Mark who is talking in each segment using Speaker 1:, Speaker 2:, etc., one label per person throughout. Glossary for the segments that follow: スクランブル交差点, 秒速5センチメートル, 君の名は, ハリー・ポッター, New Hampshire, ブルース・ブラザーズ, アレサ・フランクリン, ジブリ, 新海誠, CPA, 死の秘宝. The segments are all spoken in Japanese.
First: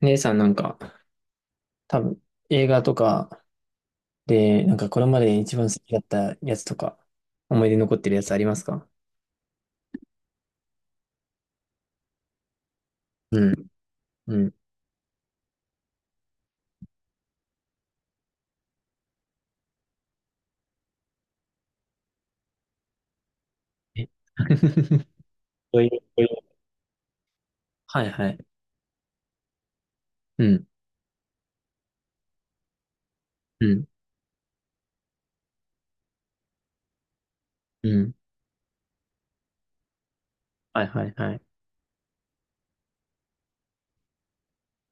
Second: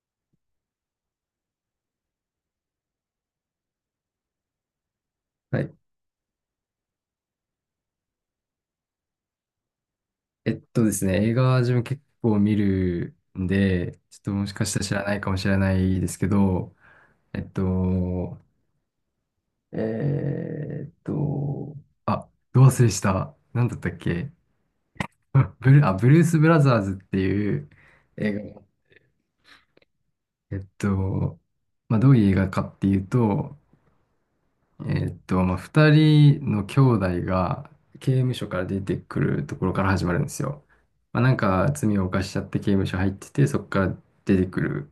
Speaker 1: 姉さんなんか、多分映画とかで、なんかこれまで一
Speaker 2: は
Speaker 1: 番好
Speaker 2: い。
Speaker 1: きだったやつとか、思い出に残ってるやつありますか？
Speaker 2: ですね、映画は自分結構見る
Speaker 1: う
Speaker 2: ん
Speaker 1: ん、
Speaker 2: で、ちょっと
Speaker 1: う
Speaker 2: もし
Speaker 1: ん。
Speaker 2: かしたら知らないかもしれないですけど、えっと、えーっと、あ、どう忘れした。なんだったっ
Speaker 1: え。
Speaker 2: け？あ
Speaker 1: そういう、
Speaker 2: ブル
Speaker 1: そうい
Speaker 2: ース・
Speaker 1: う。
Speaker 2: ブラザーズっていう
Speaker 1: はいは
Speaker 2: 映
Speaker 1: い。
Speaker 2: 画。
Speaker 1: う
Speaker 2: えっ
Speaker 1: ん、
Speaker 2: と、まあ、どういう映画かっていうと、
Speaker 1: うん、
Speaker 2: まあ、二人の兄弟が
Speaker 1: う
Speaker 2: 刑
Speaker 1: ん。
Speaker 2: 務所から出てくるところから始まるんですよ。
Speaker 1: はいはい
Speaker 2: まあ、
Speaker 1: は
Speaker 2: なん
Speaker 1: い。
Speaker 2: か罪を犯しちゃって刑務所入ってて、そこから出てくる。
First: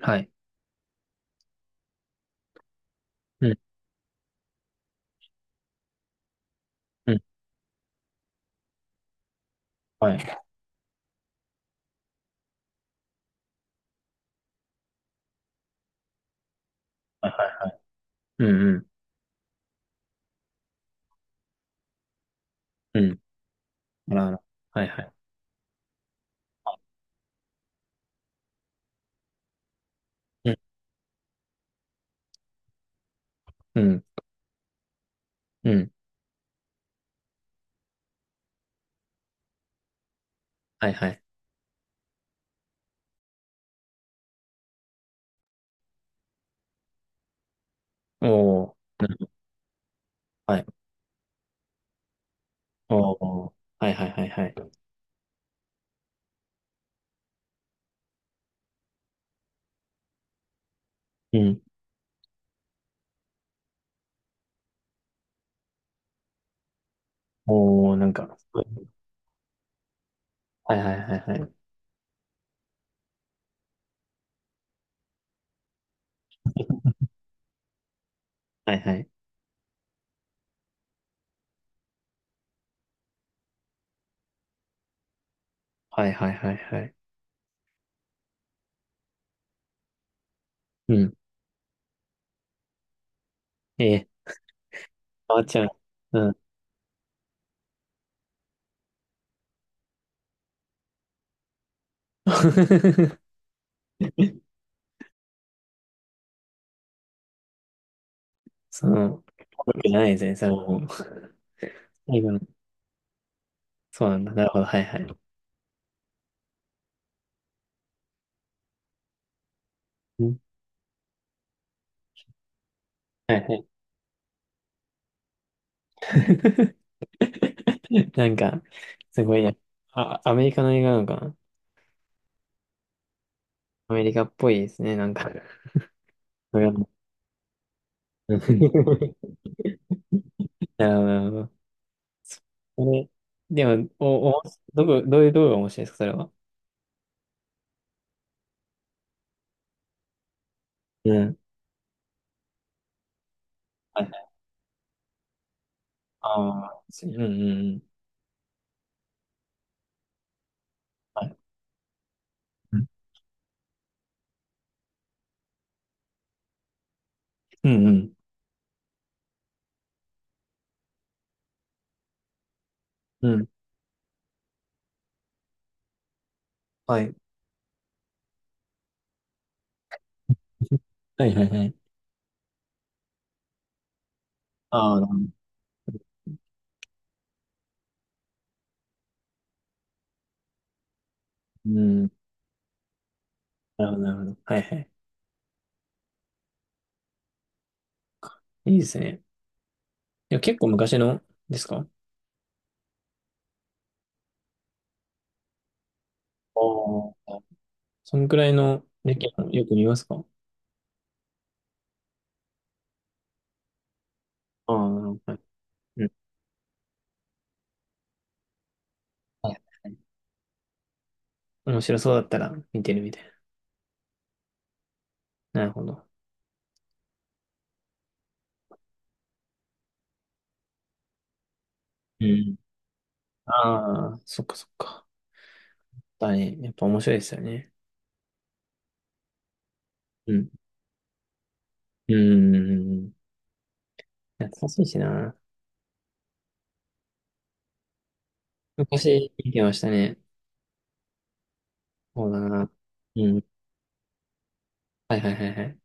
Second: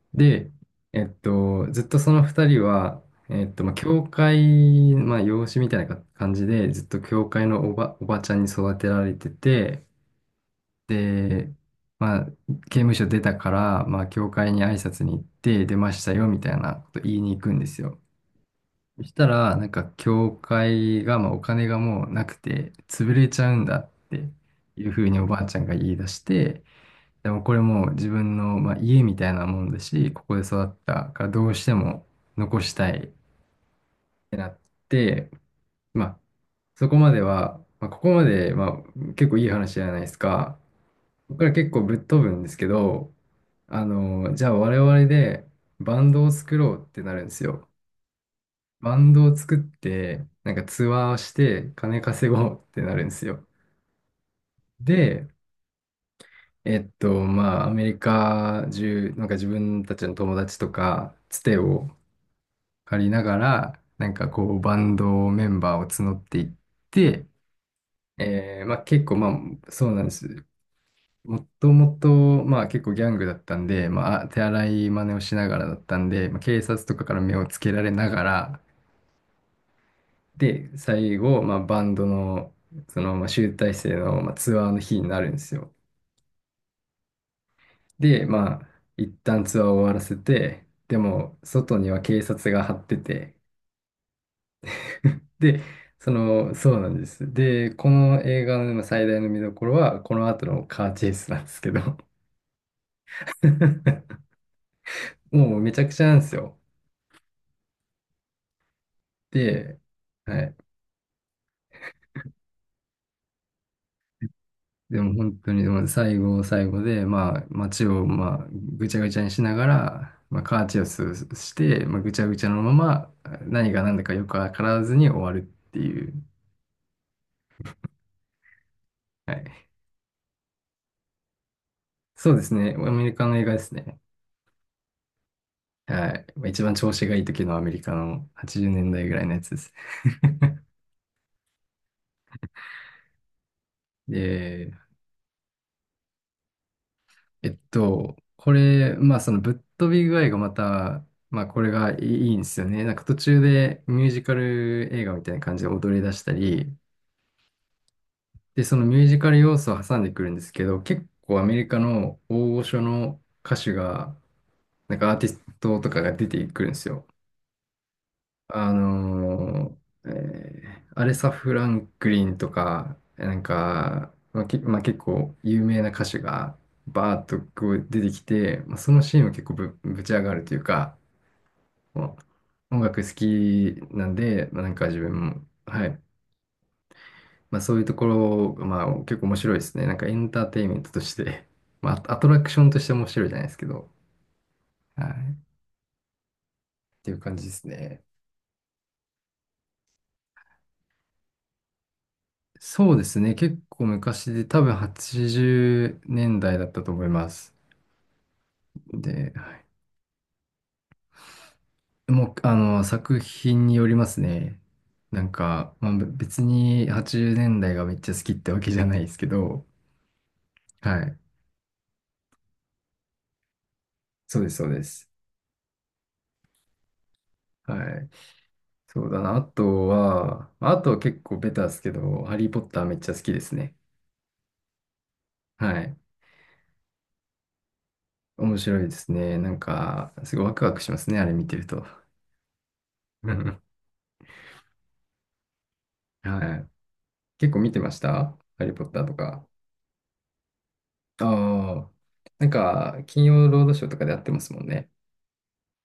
Speaker 1: はい。
Speaker 2: で、ずっとその二人は、
Speaker 1: うん、
Speaker 2: まあ、教会、まあ、養子みたいな感じで、ずっと
Speaker 1: うん。
Speaker 2: 教会のおばちゃんに育てられてて、
Speaker 1: はい。
Speaker 2: で、まあ、刑務所出たから、まあ、教会に挨拶に行って出ましたよみたいなこと言い
Speaker 1: はい
Speaker 2: に行
Speaker 1: は
Speaker 2: くんで
Speaker 1: い。
Speaker 2: すよ。
Speaker 1: うん、うん、
Speaker 2: そしたら、なんか、教会が、まあ、お金がもうなくて、潰
Speaker 1: う
Speaker 2: れちゃうんだっ
Speaker 1: ん。あら
Speaker 2: て
Speaker 1: あら。は
Speaker 2: い
Speaker 1: い
Speaker 2: う
Speaker 1: は
Speaker 2: ふう
Speaker 1: い。
Speaker 2: におばあちゃんが言い出して、でもこれもう自分の、まあ、家みたいなもんだし、ここで
Speaker 1: うん、
Speaker 2: 育ったからどうしても残したいっ
Speaker 1: うん、
Speaker 2: てなって、
Speaker 1: うん。
Speaker 2: まあ、そこまでは、まあ、ここまで、まあ、結構いい話じゃないですか。
Speaker 1: はいはい。
Speaker 2: ここから結構ぶっ飛ぶんですけど、あの、じゃあ我々でバンドを作ろうってなるんですよ。
Speaker 1: おー。
Speaker 2: バ
Speaker 1: う
Speaker 2: ンド
Speaker 1: ん、
Speaker 2: を作って、なん
Speaker 1: は
Speaker 2: か
Speaker 1: い。
Speaker 2: ツアーをして金稼ごうってなるんですよ。
Speaker 1: おー。はいはいはいはい。
Speaker 2: で、まあ、アメリカ中、なんか自分たちの友達とか、
Speaker 1: う
Speaker 2: つて
Speaker 1: ん。
Speaker 2: を借りながら、なんかこう、バンドメンバーを募っていって、
Speaker 1: おー、なんか、
Speaker 2: まあ結構、まあ、そうなんです。
Speaker 1: はいはいは
Speaker 2: も
Speaker 1: いはい。
Speaker 2: ともと、まあ結構ギャングだったんで、まあ手荒い真似をしながらだったんで、まあ、警察とかから目をつけられながら、
Speaker 1: はいはい。
Speaker 2: で、最後、まあ、バンドの、その、まあ、集大成の、まあ、ツアーの日になるんですよ。
Speaker 1: はいはいはいはい。
Speaker 2: で、まあ、一旦ツアーを終わらせて、
Speaker 1: う
Speaker 2: で
Speaker 1: ん。
Speaker 2: も、外には警察が張ってて、
Speaker 1: えー 変わっち
Speaker 2: で、
Speaker 1: ゃう。
Speaker 2: そ
Speaker 1: うん。
Speaker 2: の、そうなんです。で、この映画のまあ最大の見どころは、この後のカーチェイスなんですけど、もうめちゃくちゃなんですよ。
Speaker 1: その、僕
Speaker 2: で、
Speaker 1: じゃないですね、
Speaker 2: は
Speaker 1: それは
Speaker 2: い。
Speaker 1: もう。最後の、そうなんだ。なるほど、はいは
Speaker 2: で
Speaker 1: い。
Speaker 2: も本当に、でも最後で、まあ、街を、まあ、ぐちゃぐちゃにしながら、
Speaker 1: うん、
Speaker 2: まあ、カーチェイスして、まあ、ぐちゃぐちゃのまま、
Speaker 1: はいはい。
Speaker 2: 何が何だかよくわからずに終わるっていう。
Speaker 1: なんか、す
Speaker 2: は
Speaker 1: ごいね。
Speaker 2: い。
Speaker 1: あ、アメリカの映画なのかな？
Speaker 2: そうですね。アメリカの映画です
Speaker 1: ア
Speaker 2: ね。
Speaker 1: メリカっぽいですね、なんか。
Speaker 2: はい。まあ
Speaker 1: わ
Speaker 2: 一
Speaker 1: かん
Speaker 2: 番
Speaker 1: ない。
Speaker 2: 調子がいい時のアメリカの
Speaker 1: うん。
Speaker 2: 80年代ぐらいの やつです。
Speaker 1: なるほど、なるほど。これ、でも、お、おもし、
Speaker 2: で、
Speaker 1: どこ、どういう動画が面白いですか、それは？
Speaker 2: これ、まあそのぶっ飛び具合がまた、
Speaker 1: うん。
Speaker 2: まあこれがいいいいんですよね。なんか途中で
Speaker 1: はい
Speaker 2: ミュ
Speaker 1: は
Speaker 2: ージ
Speaker 1: い。
Speaker 2: カル映画みたいな感じで踊り出した
Speaker 1: あ
Speaker 2: り、
Speaker 1: あ、うんうんうん。
Speaker 2: で、そのミュージカル要素を挟んでくるんですけど、結
Speaker 1: はい。
Speaker 2: 構アメリカの大御
Speaker 1: う
Speaker 2: 所
Speaker 1: ん
Speaker 2: の歌手が、なんかアーティストとかが出てくるんですよ。
Speaker 1: うん。
Speaker 2: あのアレサ・フランクリンとか、
Speaker 1: う
Speaker 2: なん
Speaker 1: ん。
Speaker 2: か、まあ、まあ、結構有名な歌手が
Speaker 1: はい。
Speaker 2: バーッとこう出てきて、まあ、そのシーンは結構ぶち上がるという か、
Speaker 1: はいはいはい。
Speaker 2: もう音楽好きなんで、まあ、なんか
Speaker 1: あ
Speaker 2: 自
Speaker 1: あ、なるほ
Speaker 2: 分
Speaker 1: ど、
Speaker 2: も、はい、まあ、そういうところまあ、結構面白いですね。なんかエンターテインメントとして、
Speaker 1: う
Speaker 2: ま
Speaker 1: ん。
Speaker 2: あ、アトラクションとして面白いじゃないですけ
Speaker 1: な
Speaker 2: ど、
Speaker 1: るほど、なるほど。はいはい。
Speaker 2: はい。っていう感じですね。
Speaker 1: いいですね。いや、結構昔のですかあ？
Speaker 2: そうですね。結構昔で、多分80年代だいだったと思いま
Speaker 1: あ、
Speaker 2: す。
Speaker 1: そんくらいの歴
Speaker 2: で、
Speaker 1: もよく見ますか？
Speaker 2: もう、あの、作品によりますね。
Speaker 1: ああ、なる
Speaker 2: なん
Speaker 1: ほど。はい、
Speaker 2: か、まあ、
Speaker 1: うん。
Speaker 2: 別に80年代がめっちゃ好きってわけじゃないですけ
Speaker 1: はい
Speaker 2: ど、
Speaker 1: はい、
Speaker 2: はい。
Speaker 1: 面白そうだったら見てるみたい
Speaker 2: そうです、そうです。
Speaker 1: な。なるほど。
Speaker 2: はい。そうだな。あとは、まああとは結構ベタですけど、
Speaker 1: う
Speaker 2: ハリー・
Speaker 1: ん。
Speaker 2: ポッターめっちゃ好きですね。
Speaker 1: ああ、そっかそっか。
Speaker 2: はい。
Speaker 1: だね。やっぱ面白いですよね。
Speaker 2: 面白いですね。なんか、
Speaker 1: う
Speaker 2: すごい
Speaker 1: ん。
Speaker 2: ワクワクしますね、あれ見てると。
Speaker 1: う ん。
Speaker 2: うん。
Speaker 1: 懐かしいしな。
Speaker 2: はい。結構見てましたハリー・ポッターと
Speaker 1: 昔
Speaker 2: か。
Speaker 1: 見てましたね。
Speaker 2: ああ。
Speaker 1: そうだ
Speaker 2: なん
Speaker 1: な。
Speaker 2: か、金
Speaker 1: うん。
Speaker 2: 曜ロードショーとかでやってますもんね。
Speaker 1: はいはいはいはい。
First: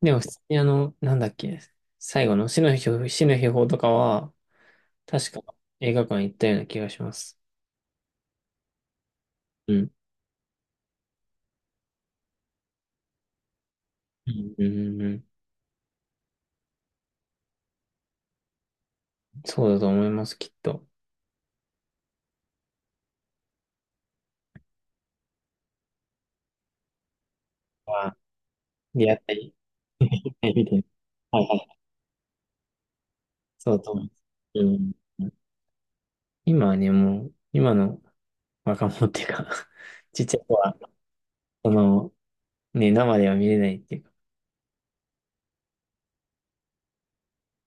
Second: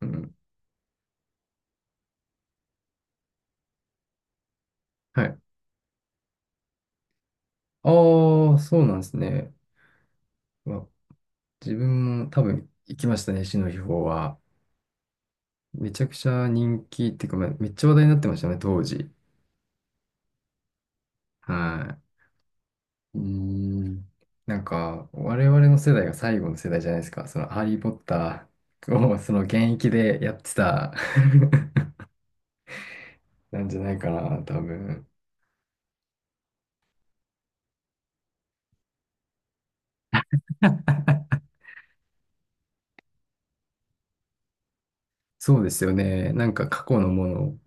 Speaker 2: う
Speaker 1: でも普
Speaker 2: ん。
Speaker 1: 通にあの、なんだっけ、最後の死の秘宝とかは、
Speaker 2: は
Speaker 1: 確
Speaker 2: い。
Speaker 1: か映画館行ったような気がします。
Speaker 2: ああ、そうなんですね。
Speaker 1: うん。
Speaker 2: わ自分も多分行きましたね、死の秘宝
Speaker 1: う
Speaker 2: は。
Speaker 1: ん、うん、うん。
Speaker 2: めちゃくちゃ人気っていうか、まあめっちゃ話題になってましたね、当時。
Speaker 1: そうだと思います、きっと。
Speaker 2: はい。うーん。なんか、我々の世代が最後の世代じゃないですか。その、ハリー・ポッ
Speaker 1: は、
Speaker 2: ター
Speaker 1: 出会
Speaker 2: を、
Speaker 1: っ
Speaker 2: そ
Speaker 1: た
Speaker 2: の、
Speaker 1: り。
Speaker 2: 現役でやっ
Speaker 1: はい、
Speaker 2: て
Speaker 1: 見て。
Speaker 2: た
Speaker 1: はいはい。
Speaker 2: なん
Speaker 1: そ
Speaker 2: じ
Speaker 1: う
Speaker 2: ゃ
Speaker 1: だと
Speaker 2: ない
Speaker 1: 思いま
Speaker 2: か
Speaker 1: す。
Speaker 2: な、多
Speaker 1: うん。
Speaker 2: 分。
Speaker 1: 今はね、もう、今の若者っていうか、 ちっちゃい子は、その、ね、生では見れないっていうか、
Speaker 2: そうですよね。なんか、過去のもの、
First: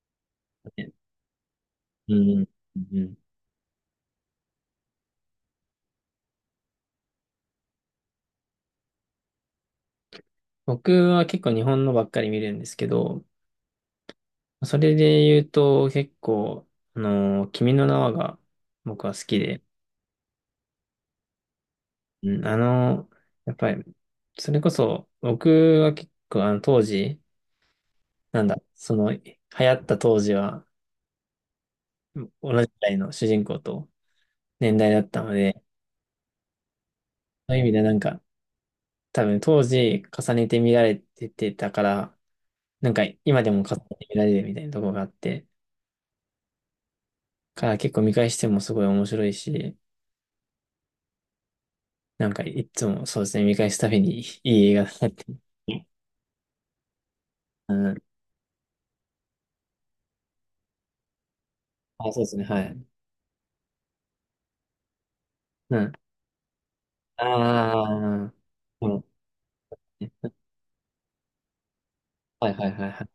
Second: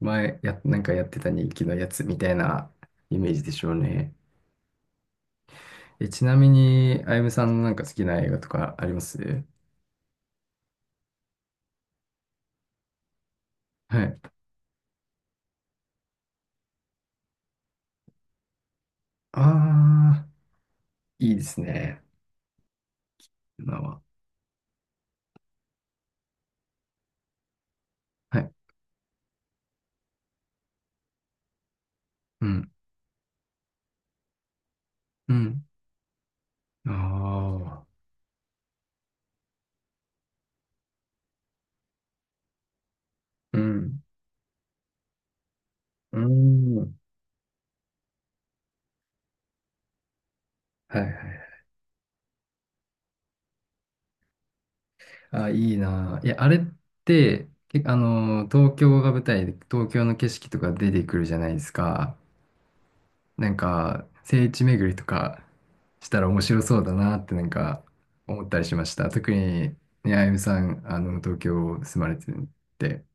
Speaker 2: なん
Speaker 1: ね。
Speaker 2: かやってた人気のやつ
Speaker 1: う
Speaker 2: みたい
Speaker 1: ん。
Speaker 2: な
Speaker 1: うん。
Speaker 2: イメージでしょうね。え、ちなみに、あゆむさんのなんか好きな映画とかあります？
Speaker 1: 僕は結構日本のばっかり見るんですけど、
Speaker 2: はい。
Speaker 1: それで言うと、結構、あの、君の名はが僕は好き
Speaker 2: あ
Speaker 1: で、
Speaker 2: あ、いいですね。
Speaker 1: うん、あの、やっぱ
Speaker 2: 今
Speaker 1: り、
Speaker 2: は。
Speaker 1: それこそ、僕は結構、あの、当時、
Speaker 2: は
Speaker 1: なん
Speaker 2: い。
Speaker 1: だ、その、流行った当時は、
Speaker 2: う
Speaker 1: 同じく
Speaker 2: ん。
Speaker 1: らいの主人公と年代だったの
Speaker 2: う
Speaker 1: で、
Speaker 2: ん。あ
Speaker 1: そういう意味でなん
Speaker 2: あ。
Speaker 1: か、多分当時重ねて見られててたから、なんか今で
Speaker 2: う
Speaker 1: も重ね
Speaker 2: ん。
Speaker 1: て見られるみたいなとこがあって、
Speaker 2: うん。
Speaker 1: から結構見返してもすごい面白いし、
Speaker 2: はいはい。
Speaker 1: なんかいつもそうですね、見返すたびにいい映画だなって。
Speaker 2: あ、いいなぁ。いや、あれって、
Speaker 1: う
Speaker 2: け、あ
Speaker 1: ん。
Speaker 2: のー、東京が舞台で、東京の景色とか出てくるじゃないです
Speaker 1: あ、
Speaker 2: か。
Speaker 1: そうですね、はい。
Speaker 2: なんか、聖地巡りとか
Speaker 1: うん。
Speaker 2: したら面白そうだなってなん
Speaker 1: あ
Speaker 2: か
Speaker 1: あ、
Speaker 2: 思ったりしま
Speaker 1: で
Speaker 2: し
Speaker 1: も、
Speaker 2: た。特に、ね、あゆむさん、あの、東京住まれて
Speaker 1: はいはいはいは
Speaker 2: て。
Speaker 1: い。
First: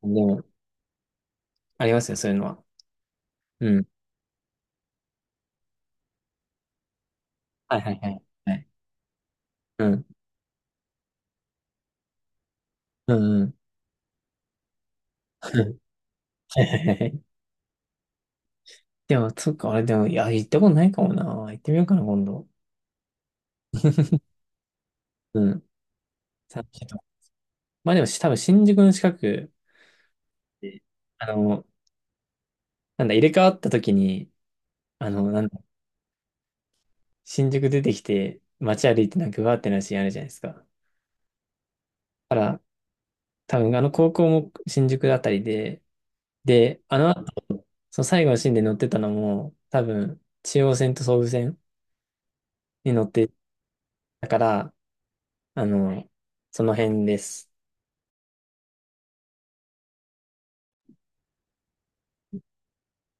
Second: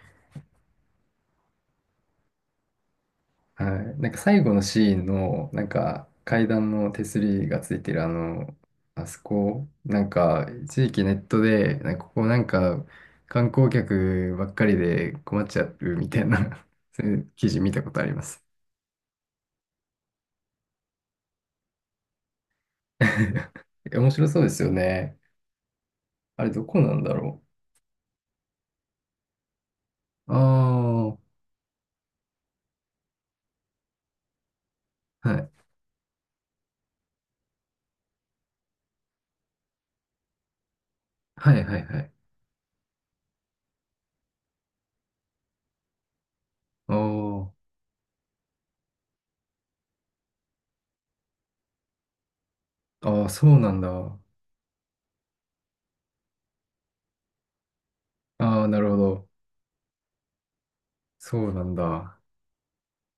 Speaker 1: でも、ありますよ、そういうのは。
Speaker 2: は
Speaker 1: うん。
Speaker 2: い。なんか最後のシーンの、なんか階段の手すりがつ
Speaker 1: はい
Speaker 2: い
Speaker 1: は
Speaker 2: て
Speaker 1: い
Speaker 2: る
Speaker 1: は
Speaker 2: あ
Speaker 1: い。は
Speaker 2: の、
Speaker 1: い。
Speaker 2: あそこ、
Speaker 1: う
Speaker 2: な
Speaker 1: ん。
Speaker 2: んか一時期ネットで、なんかここなんか
Speaker 1: うんう
Speaker 2: 観
Speaker 1: ん。
Speaker 2: 光客ばっかりで 困っ
Speaker 1: は
Speaker 2: ちゃう
Speaker 1: い
Speaker 2: みたい
Speaker 1: は
Speaker 2: な
Speaker 1: い
Speaker 2: そ
Speaker 1: は
Speaker 2: うい
Speaker 1: い。
Speaker 2: う記事見たことあります。
Speaker 1: でも、そっか、あれでも、いや、行ったことないかもな。行ってみようかな、今度。
Speaker 2: 面白そうですよね。
Speaker 1: うん。
Speaker 2: あれどこ
Speaker 1: ちょっ
Speaker 2: な
Speaker 1: と、
Speaker 2: んだろ
Speaker 1: まあでも、多分新宿の近く
Speaker 2: う。
Speaker 1: で、
Speaker 2: あ
Speaker 1: あ
Speaker 2: あ、
Speaker 1: の、なんだ、入れ替わった時に、あの、
Speaker 2: は
Speaker 1: なん
Speaker 2: い。
Speaker 1: だ、新宿出てきて、街歩いてなんかうわーってなるシーンあるじゃないですか。だ
Speaker 2: はいはいはい。
Speaker 1: から、多分あの高校も新宿あたりで、で、あの後、
Speaker 2: あ
Speaker 1: その最後のシーンで乗ってたのも、多分中央線と総武線に乗っ
Speaker 2: あ、ああ、
Speaker 1: て
Speaker 2: そうなんだ。
Speaker 1: たから、あの、その辺です。
Speaker 2: ああ、なるほど。そうなんだ。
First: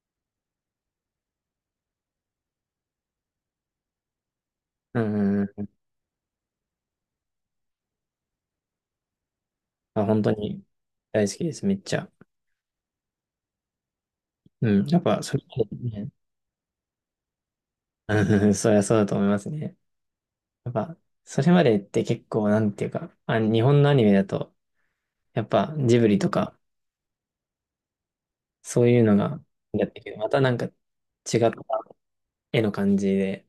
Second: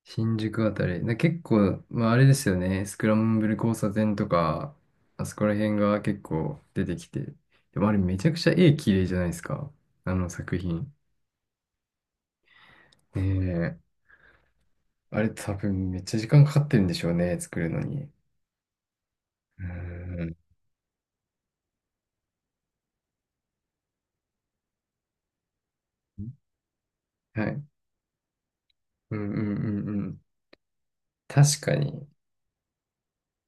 Speaker 2: 新宿あたり。結構、まああれですよね。スクランブル交差点とか、
Speaker 1: う
Speaker 2: あそ
Speaker 1: んう
Speaker 2: こ
Speaker 1: ん
Speaker 2: ら
Speaker 1: うん。
Speaker 2: 辺が結構出てきて。でもあれめちゃくちゃ絵綺麗じゃないですか。
Speaker 1: まあ、
Speaker 2: あ
Speaker 1: 本当
Speaker 2: の作
Speaker 1: に
Speaker 2: 品。
Speaker 1: 大好きです、めっちゃ。
Speaker 2: ねえ。
Speaker 1: うん。やっぱ、
Speaker 2: あれ
Speaker 1: それ
Speaker 2: 多
Speaker 1: ま
Speaker 2: 分め
Speaker 1: で、
Speaker 2: っ
Speaker 1: ね、
Speaker 2: ちゃ時間かかってるんでしょうね。作るのに。う
Speaker 1: うん、そりゃそうだと思います
Speaker 2: ー
Speaker 1: ね。
Speaker 2: ん。
Speaker 1: やっぱ、それまでって結構、なんていうか、あ、日本のアニメだと、やっぱジブリとか、
Speaker 2: はい。
Speaker 1: そういうの
Speaker 2: うんうん
Speaker 1: が、
Speaker 2: う
Speaker 1: やっ
Speaker 2: ん
Speaker 1: て
Speaker 2: う
Speaker 1: るけど、
Speaker 2: ん。
Speaker 1: またなんか違った
Speaker 2: 確かに。
Speaker 1: 絵の感じで、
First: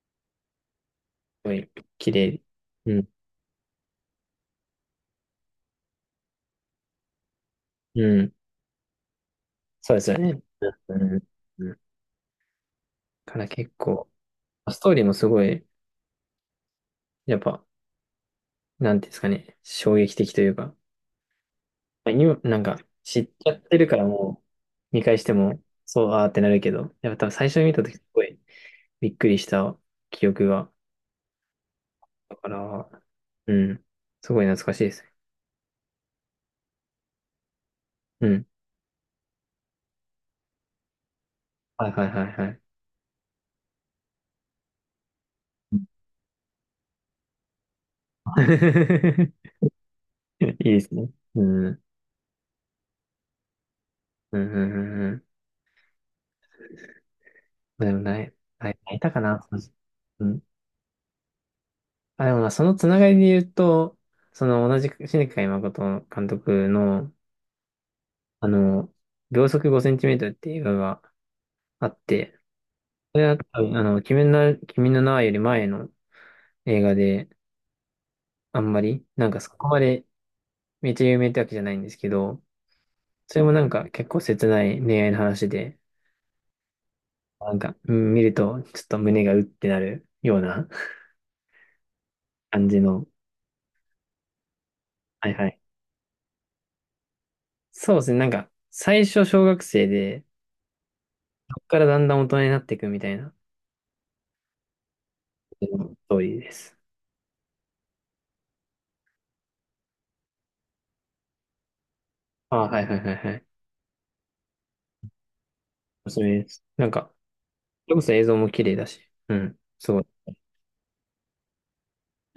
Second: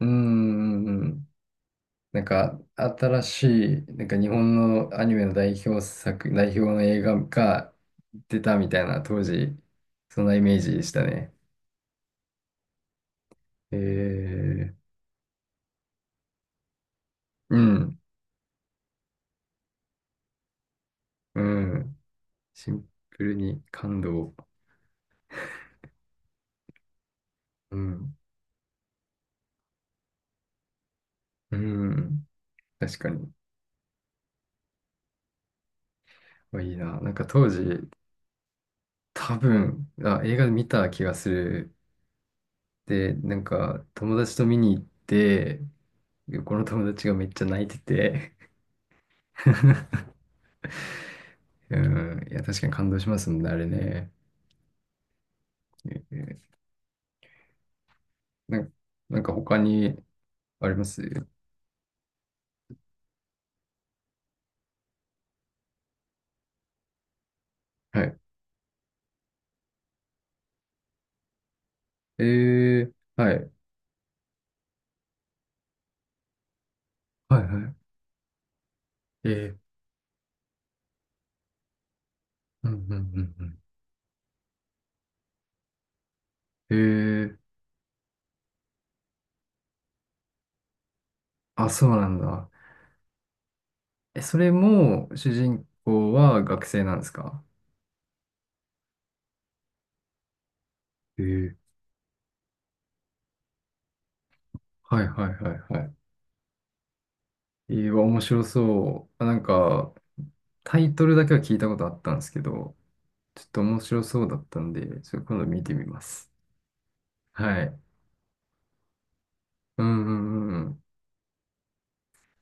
Speaker 2: うんうんうん。
Speaker 1: ごい綺
Speaker 2: なん
Speaker 1: 麗。
Speaker 2: か、
Speaker 1: うん。
Speaker 2: 新しい、なんか日本のアニメの代表作、代表の映画が
Speaker 1: うん。
Speaker 2: 出たみたいな、当時、
Speaker 1: そうですよ
Speaker 2: そんな
Speaker 1: ね。
Speaker 2: イメージでし
Speaker 1: う
Speaker 2: た
Speaker 1: ん。
Speaker 2: ね。
Speaker 1: うん、から結
Speaker 2: え
Speaker 1: 構、
Speaker 2: ー、
Speaker 1: ストーリーもすごい、やっ
Speaker 2: う
Speaker 1: ぱ、
Speaker 2: ん、
Speaker 1: なんていうんですかね、衝撃的というか、
Speaker 2: うん。
Speaker 1: 今、なん
Speaker 2: シ
Speaker 1: か、
Speaker 2: ン
Speaker 1: 知
Speaker 2: プ
Speaker 1: っ
Speaker 2: ル
Speaker 1: ちゃっ
Speaker 2: に
Speaker 1: てるか
Speaker 2: 感
Speaker 1: ら
Speaker 2: 動。
Speaker 1: もう、見返しても、そう、あーってなるけど、やっぱ多分最初に見
Speaker 2: う
Speaker 1: たとき、す
Speaker 2: ん、
Speaker 1: ごいびっくりした記憶が、
Speaker 2: うん。
Speaker 1: だから、
Speaker 2: 確かに。
Speaker 1: うん。すごい懐かしいです。
Speaker 2: いいな。なんか当時、
Speaker 1: うん。
Speaker 2: 多分、あ、映画見た気がする。
Speaker 1: はいはいはいはい。
Speaker 2: で、なんか、友達と見に行って、この友達がめっちゃ泣いてて
Speaker 1: いいですね。うん。う
Speaker 2: う
Speaker 1: ん
Speaker 2: ん。いや、確かに感動しますもんね、あれね。
Speaker 1: うんうんうん。
Speaker 2: えー
Speaker 1: でもない、
Speaker 2: な
Speaker 1: は
Speaker 2: ん
Speaker 1: い、いたか
Speaker 2: なんか
Speaker 1: な。そ
Speaker 2: 他
Speaker 1: の、
Speaker 2: に
Speaker 1: うん。
Speaker 2: あります？
Speaker 1: あ、でもまあ、そのつながりで言うと、その同じ新海誠監督の、
Speaker 2: はい。
Speaker 1: あの、秒速5センチメートルっていう映画があっ
Speaker 2: え
Speaker 1: て、それ
Speaker 2: は
Speaker 1: は
Speaker 2: い。
Speaker 1: 多分、あの、君の名はより前の映画で、
Speaker 2: はいは
Speaker 1: あんまり、な
Speaker 2: い。
Speaker 1: んかそ
Speaker 2: ー、
Speaker 1: こまでめっちゃ有名ってわけじゃないんですけど、
Speaker 2: うんうん
Speaker 1: そ
Speaker 2: う
Speaker 1: れも
Speaker 2: ん
Speaker 1: なんか結構切ない恋愛の話で、
Speaker 2: うん。
Speaker 1: なんか、うん、見るとちょっと胸がうってなるような、
Speaker 2: あ、そうなんだ。
Speaker 1: 感じの、
Speaker 2: え、それも
Speaker 1: は
Speaker 2: 主
Speaker 1: いはい。
Speaker 2: 人公は学生なんですか？
Speaker 1: そうですね、なんか、最初小学生で、
Speaker 2: えー、
Speaker 1: からだんだん大人になっていくみたいな、
Speaker 2: はいはいはいは
Speaker 1: う
Speaker 2: い。
Speaker 1: ん。ストーリーです。
Speaker 2: わ面白そう。あ、なんか、タイトルだけは聞いたことあったんですけ
Speaker 1: ああ、
Speaker 2: ど、
Speaker 1: はいはいはいは
Speaker 2: ちょ
Speaker 1: い。
Speaker 2: っと面白そうだったんで、それ今度見てみま
Speaker 1: おすす
Speaker 2: す。
Speaker 1: めです。なんか、
Speaker 2: はい。
Speaker 1: それこそ映像も綺麗だし、うん。
Speaker 2: う
Speaker 1: す
Speaker 2: ん
Speaker 1: ごい。
Speaker 2: うんうんうん。